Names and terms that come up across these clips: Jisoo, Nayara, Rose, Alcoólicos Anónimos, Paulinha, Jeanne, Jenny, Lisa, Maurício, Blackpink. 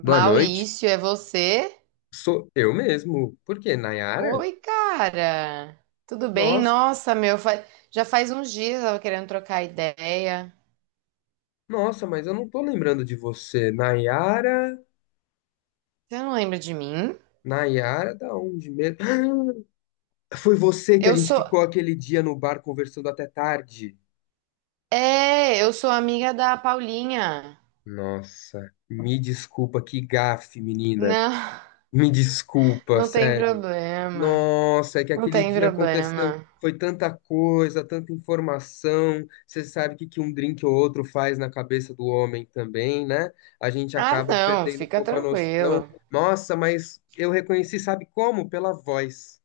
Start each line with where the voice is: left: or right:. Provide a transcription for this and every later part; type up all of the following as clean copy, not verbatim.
left: Boa noite.
right: Maurício, é você?
left: Sou eu mesmo. Por quê? Nayara?
right: Oi, cara. Tudo bem?
left: Nossa,
right: Nossa, meu, já faz uns dias eu tava querendo trocar ideia.
left: nossa, mas eu não tô lembrando de você. Nayara,
right: Você não lembra de mim?
left: Nayara, da onde mesmo? Foi você que a
right: Eu
left: gente
right: sou,
left: ficou aquele dia no bar conversando até tarde.
right: eu sou amiga da Paulinha.
left: Nossa, me desculpa, que gafe, menina.
right: Não,
left: Me desculpa,
right: não tem
left: sério.
right: problema.
left: Nossa, é que
right: Não
left: aquele
right: tem
left: dia aconteceu,
right: problema.
left: foi tanta coisa, tanta informação. Você sabe o que que um drink ou outro faz na cabeça do homem também, né? A gente
right: Ah,
left: acaba
right: não,
left: perdendo um
right: fica
left: pouco a noção.
right: tranquilo.
left: Nossa, mas eu reconheci, sabe como? Pela voz.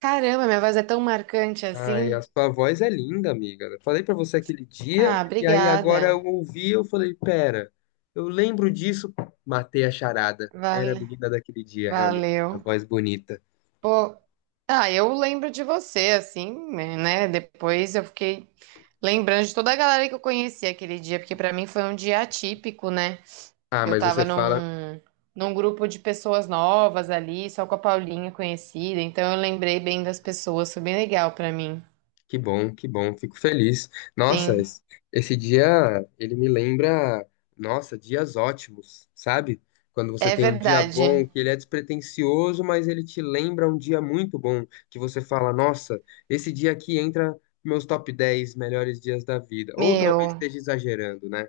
right: Caramba, minha voz é tão marcante
left: Ai, a
right: assim.
left: sua voz é linda, amiga. Eu falei pra você aquele dia,
right: Ah,
left: e aí agora eu
right: obrigada.
left: ouvi, eu falei, pera, eu lembro disso, matei a charada. Era a
right: Vale,
left: menina daquele dia, realmente. Uma
right: valeu.
left: voz bonita.
right: Pô, eu lembro de você, assim, né? Depois eu fiquei lembrando de toda a galera que eu conheci aquele dia, porque pra mim foi um dia atípico, né?
left: Ah,
right: Eu
left: mas você
right: tava
left: fala,
right: num, num grupo de pessoas novas ali, só com a Paulinha conhecida, então eu lembrei bem das pessoas, foi bem legal pra mim.
left: que bom, fico feliz. Nossa,
right: Sim,
left: esse dia ele me lembra, nossa, dias ótimos, sabe? Quando você
right: é
left: tem um dia
right: verdade.
left: bom, que ele é despretensioso, mas ele te lembra um dia muito bom, que você fala, nossa, esse dia aqui entra meus top 10 melhores dias da vida. Ou talvez
right: Meu,
left: esteja exagerando, né?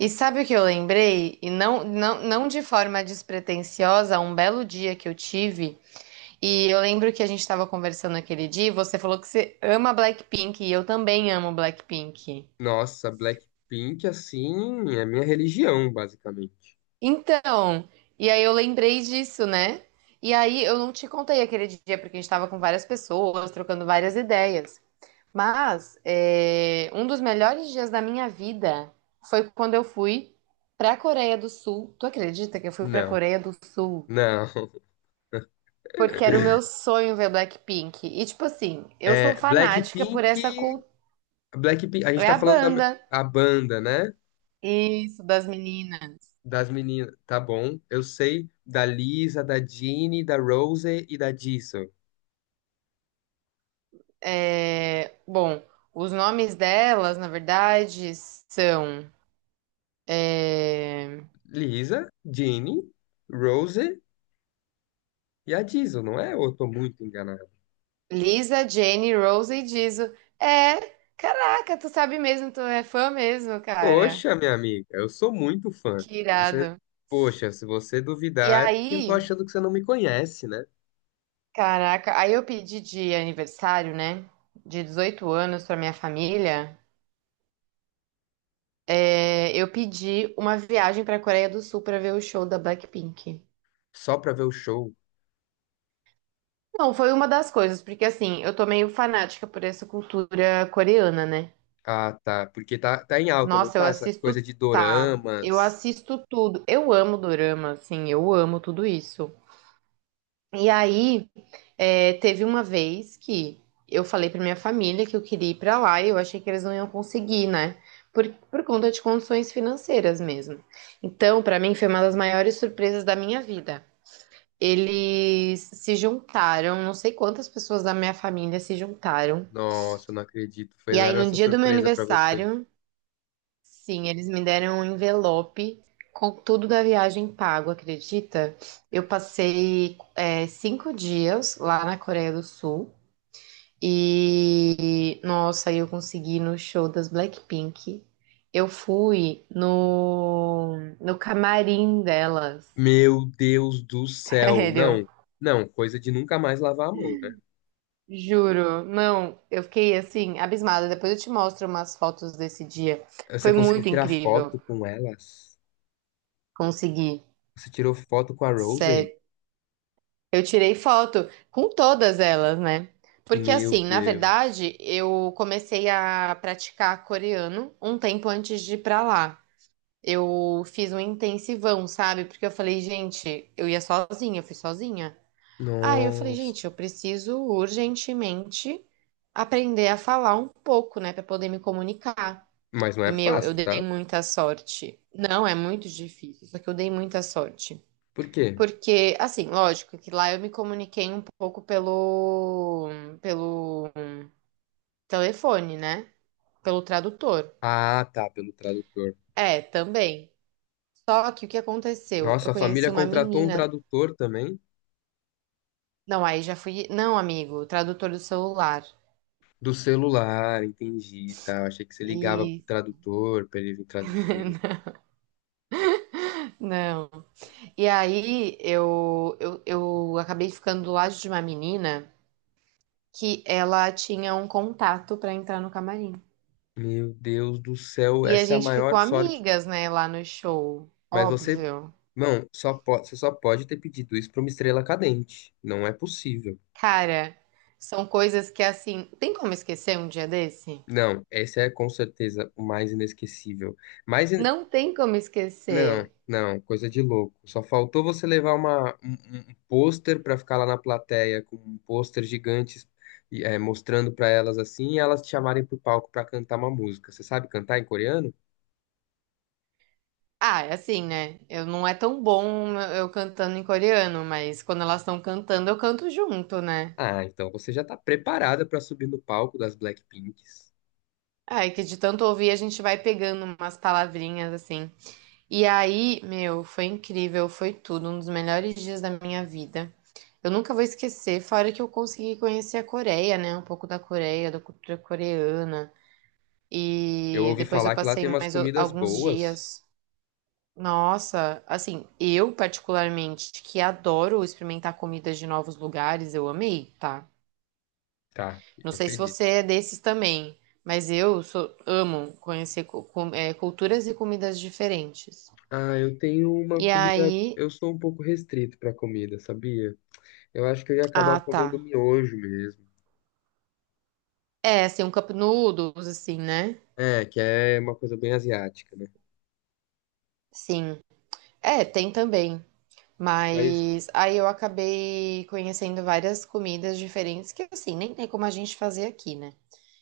right: e sabe o que eu lembrei? E não, não, não de forma despretensiosa, um belo dia que eu tive. E eu lembro que a gente estava conversando aquele dia, e você falou que você ama Blackpink e eu também amo Blackpink.
left: Nossa, Blackpink, assim, é minha religião, basicamente.
right: Então, e aí eu lembrei disso, né? E aí eu não te contei aquele dia porque a gente estava com várias pessoas, trocando várias ideias. Mas um dos melhores dias da minha vida foi quando eu fui para a Coreia do Sul. Tu acredita que eu fui para a
left: Não,
right: Coreia do Sul?
left: não.
right: Porque era o meu sonho ver Blackpink. E tipo assim, eu sou
left: É,
right: fanática
left: Blackpink.
right: por essa cultura.
left: Blackpink, a gente
right: É
left: tá
right: a
left: falando da
right: banda.
left: a banda, né?
right: Isso, das meninas.
left: Das meninas, tá bom. Eu sei da Lisa, da Jeanne, da Rose e da Jisoo.
right: É, bom, os nomes delas, na verdade, são é,
left: Lisa, Jeanne, Rose e a Jisoo, não é? Ou eu tô muito enganado?
right: Lisa, Jenny, Rose e Jisoo. É, caraca, tu sabe mesmo, tu é fã mesmo, cara.
left: Poxa, minha amiga, eu sou muito fã.
right: Que
left: Você,
right: irado.
left: poxa, se você
right: E
left: duvidar é porque eu tô
right: aí,
left: achando que você não me conhece, né?
right: caraca, aí eu pedi de aniversário, né? De 18 anos pra minha família, eu pedi uma viagem pra Coreia do Sul pra ver o show da Blackpink.
left: Só pra ver o show.
right: Não, foi uma das coisas, porque assim, eu tô meio fanática por essa cultura coreana, né?
left: Ah, tá. Porque tá, tá em alta, não
right: Nossa, eu
left: tá? Essa coisa
right: assisto,
left: de
right: tá, eu
left: doramas.
right: assisto tudo. Eu amo dorama, assim, eu amo tudo isso. E aí, teve uma vez que eu falei pra minha família que eu queria ir pra lá e eu achei que eles não iam conseguir, né? Por conta de condições financeiras mesmo. Então, pra mim, foi uma das maiores surpresas da minha vida. Eles se juntaram, não sei quantas pessoas da minha família se juntaram.
left: Nossa, eu não acredito.
right: E aí,
left: Fizeram
right: no
left: essa
right: dia do meu
left: surpresa pra você.
right: aniversário, sim, eles me deram um envelope com tudo da viagem pago, acredita? Eu passei 5 dias lá na Coreia do Sul e, nossa, aí eu consegui ir no show das Blackpink. Eu fui no camarim delas,
left: Meu Deus do céu.
right: sério.
left: Não, não, coisa de nunca mais lavar a mão, né?
right: Juro, não, eu fiquei assim, abismada. Depois eu te mostro umas fotos desse dia.
left: Você
right: Foi
left: conseguiu
right: muito
left: tirar
right: incrível
left: foto com elas?
right: conseguir.
left: Você tirou foto com a Rosé?
right: Sério. Eu tirei foto com todas elas, né? Porque
left: Meu
right: assim, na
left: Deus.
right: verdade, eu comecei a praticar coreano um tempo antes de ir pra lá. Eu fiz um intensivão, sabe? Porque eu falei, gente, eu ia sozinha, eu fui sozinha. Aí eu falei,
left: Nossa.
right: gente, eu preciso urgentemente aprender a falar um pouco, né, pra poder me comunicar.
left: Mas não
right: E
left: é
right: meu, eu
left: fácil,
right: dei
left: tá?
right: muita sorte. Não, é muito difícil, só que eu dei muita sorte.
left: Por quê?
right: Porque, assim, lógico que lá eu me comuniquei um pouco pelo telefone, né? Pelo tradutor.
left: Ah, tá, pelo tradutor.
right: É, também. Só que o que aconteceu? Eu
left: Nossa, a
right: conheci
left: família
right: uma
left: contratou um
right: menina.
left: tradutor também
right: Não, aí já fui. Não, amigo, tradutor do celular.
left: do celular, entendi, tá? Achei que você ligava pro
right: E
left: tradutor pra ele vir traduzir.
right: não. E aí eu acabei ficando do lado de uma menina que ela tinha um contato pra entrar no camarim.
left: Meu Deus do céu,
right: E a
left: essa é a
right: gente ficou
left: maior sorte.
right: amigas, né, lá no show.
left: Mas você,
right: Óbvio.
left: não, só você só pode ter pedido isso para uma estrela cadente. Não é possível.
right: Cara, são coisas que assim, tem como esquecer um dia desse?
left: Não, esse é com certeza o mais inesquecível. Mais in-
right: Não tem como
left: Não,
right: esquecer.
left: não, coisa de louco. Só faltou você levar uma, um, um pôster para ficar lá na plateia com um pôster gigante e, é, mostrando para elas assim e elas te chamarem pro palco para cantar uma música. Você sabe cantar em coreano?
right: Ah, é assim, né? Eu não é tão bom eu cantando em coreano, mas quando elas estão cantando, eu canto junto, né?
left: Ah, então você já tá preparada para subir no palco das Blackpinks.
right: Ai, que de tanto ouvir a gente vai pegando umas palavrinhas assim. E aí, meu, foi incrível, foi tudo, um dos melhores dias da minha vida. Eu nunca vou esquecer, fora que eu consegui conhecer a Coreia, né? Um pouco da Coreia, da cultura coreana.
left: Eu
right: E
left: ouvi
right: depois eu
left: falar que lá
right: passei
left: tem umas comidas
right: alguns
left: boas.
right: dias. Nossa, assim, eu particularmente que adoro experimentar comidas de novos lugares, eu amei, tá?
left: Tá,
right: Não
left: eu
right: sei se
left: acredito.
right: você é desses também, mas amo conhecer culturas e comidas diferentes.
left: Ah, eu tenho uma
right: E
left: comida.
right: aí,
left: Eu sou um pouco restrito para comida, sabia? Eu acho que eu ia acabar
right: ah,
left: comendo
right: tá.
left: miojo mesmo.
right: É, assim, um cup noodles, assim, né?
left: É, que é uma coisa bem asiática, né?
right: Sim. É, tem também.
left: Mas
right: Mas aí eu acabei conhecendo várias comidas diferentes que, assim, nem tem como a gente fazer aqui, né?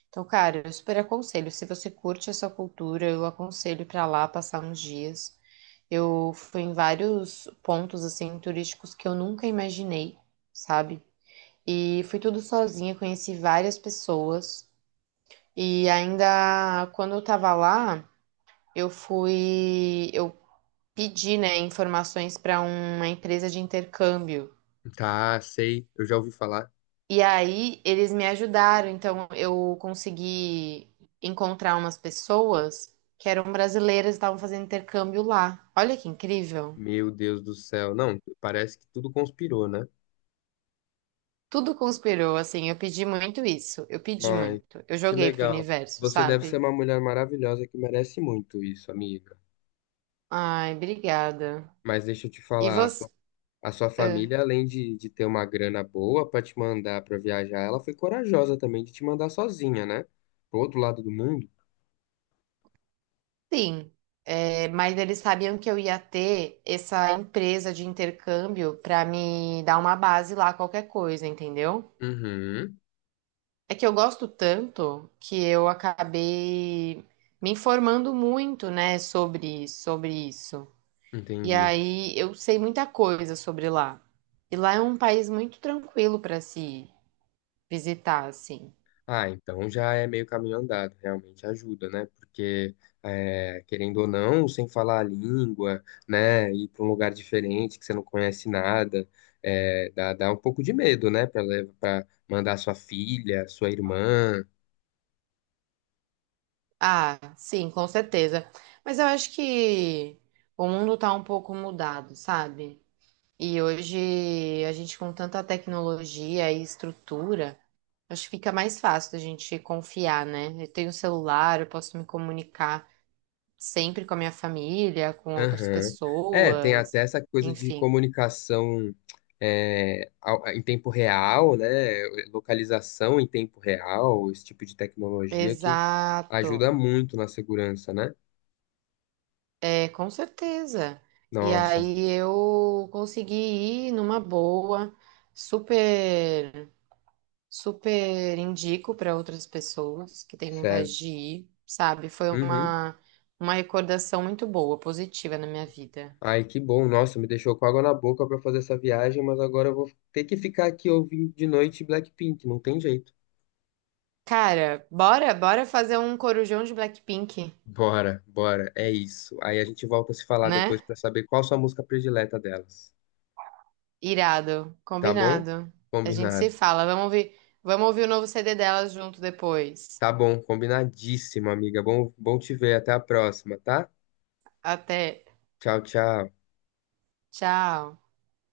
right: Então, cara, eu super aconselho. Se você curte essa cultura, eu aconselho pra lá passar uns dias. Eu fui em vários pontos, assim, turísticos que eu nunca imaginei, sabe? E fui tudo sozinha, conheci várias pessoas. E ainda quando eu tava lá, eu fui. Eu pedi, né, informações para uma empresa de intercâmbio.
left: tá, sei, eu já ouvi falar.
right: E aí eles me ajudaram, então eu consegui encontrar umas pessoas que eram brasileiras e estavam fazendo intercâmbio lá. Olha que incrível.
left: Meu Deus do céu. Não, parece que tudo conspirou, né?
right: Tudo conspirou, assim, eu pedi muito isso, eu pedi
left: Ai,
right: muito. Eu
left: que
right: joguei pro
left: legal.
right: universo,
left: Você deve ser
right: sabe?
left: uma mulher maravilhosa que merece muito isso, amiga.
right: Ai, obrigada.
left: Mas deixa eu te
right: E
left: falar,
right: você?
left: a sua
right: Ah,
left: família, além de ter uma grana boa para te mandar para viajar, ela foi corajosa também de te mandar sozinha, né? Pro outro lado do mundo.
right: sim. É, mas eles sabiam que eu ia ter essa empresa de intercâmbio para me dar uma base lá, qualquer coisa, entendeu?
left: Uhum,
right: É que eu gosto tanto que eu acabei me informando muito, né, sobre isso. E
left: entendi.
right: aí eu sei muita coisa sobre lá. E lá é um país muito tranquilo para se visitar, assim.
left: Ah, então já é meio caminho andado, realmente ajuda, né? Porque, é, querendo ou não, sem falar a língua, né? Ir para um lugar diferente que você não conhece nada, é, dá, dá um pouco de medo, né? Para mandar sua filha, sua irmã,
right: Ah, sim, com certeza. Mas eu acho que o mundo tá um pouco mudado, sabe? E hoje a gente com tanta tecnologia e estrutura, acho que fica mais fácil da gente confiar, né? Eu tenho um celular, eu posso me comunicar sempre com a minha família, com outras
left: aham. É, tem até
right: pessoas,
left: essa coisa de
right: enfim.
left: comunicação, é, em tempo real, né? Localização em tempo real, esse tipo de tecnologia que ajuda
right: Exato.
left: muito na segurança, né?
right: É, com certeza. E
left: Nossa,
right: aí eu consegui ir numa boa, super. Super indico para outras pessoas que têm vontade
left: certo.
right: de ir, sabe? Foi
left: Uhum.
right: uma recordação muito boa, positiva na minha vida.
left: Ai, que bom. Nossa, me deixou com água na boca para fazer essa viagem, mas agora eu vou ter que ficar aqui ouvindo de noite Blackpink, não tem jeito.
right: Cara, bora fazer um corujão de Blackpink,
left: Bora, bora, é isso. Aí a gente volta a se falar
right: né?
left: depois para saber qual sua música predileta delas,
right: Irado,
left: tá bom?
right: combinado. A gente se
left: Combinado.
right: fala. Vamos ouvir o novo CD delas junto depois.
left: Tá bom, combinadíssimo, amiga. Bom, bom te ver. Até a próxima, tá?
right: Até.
left: Tchau, tchau.
right: Tchau.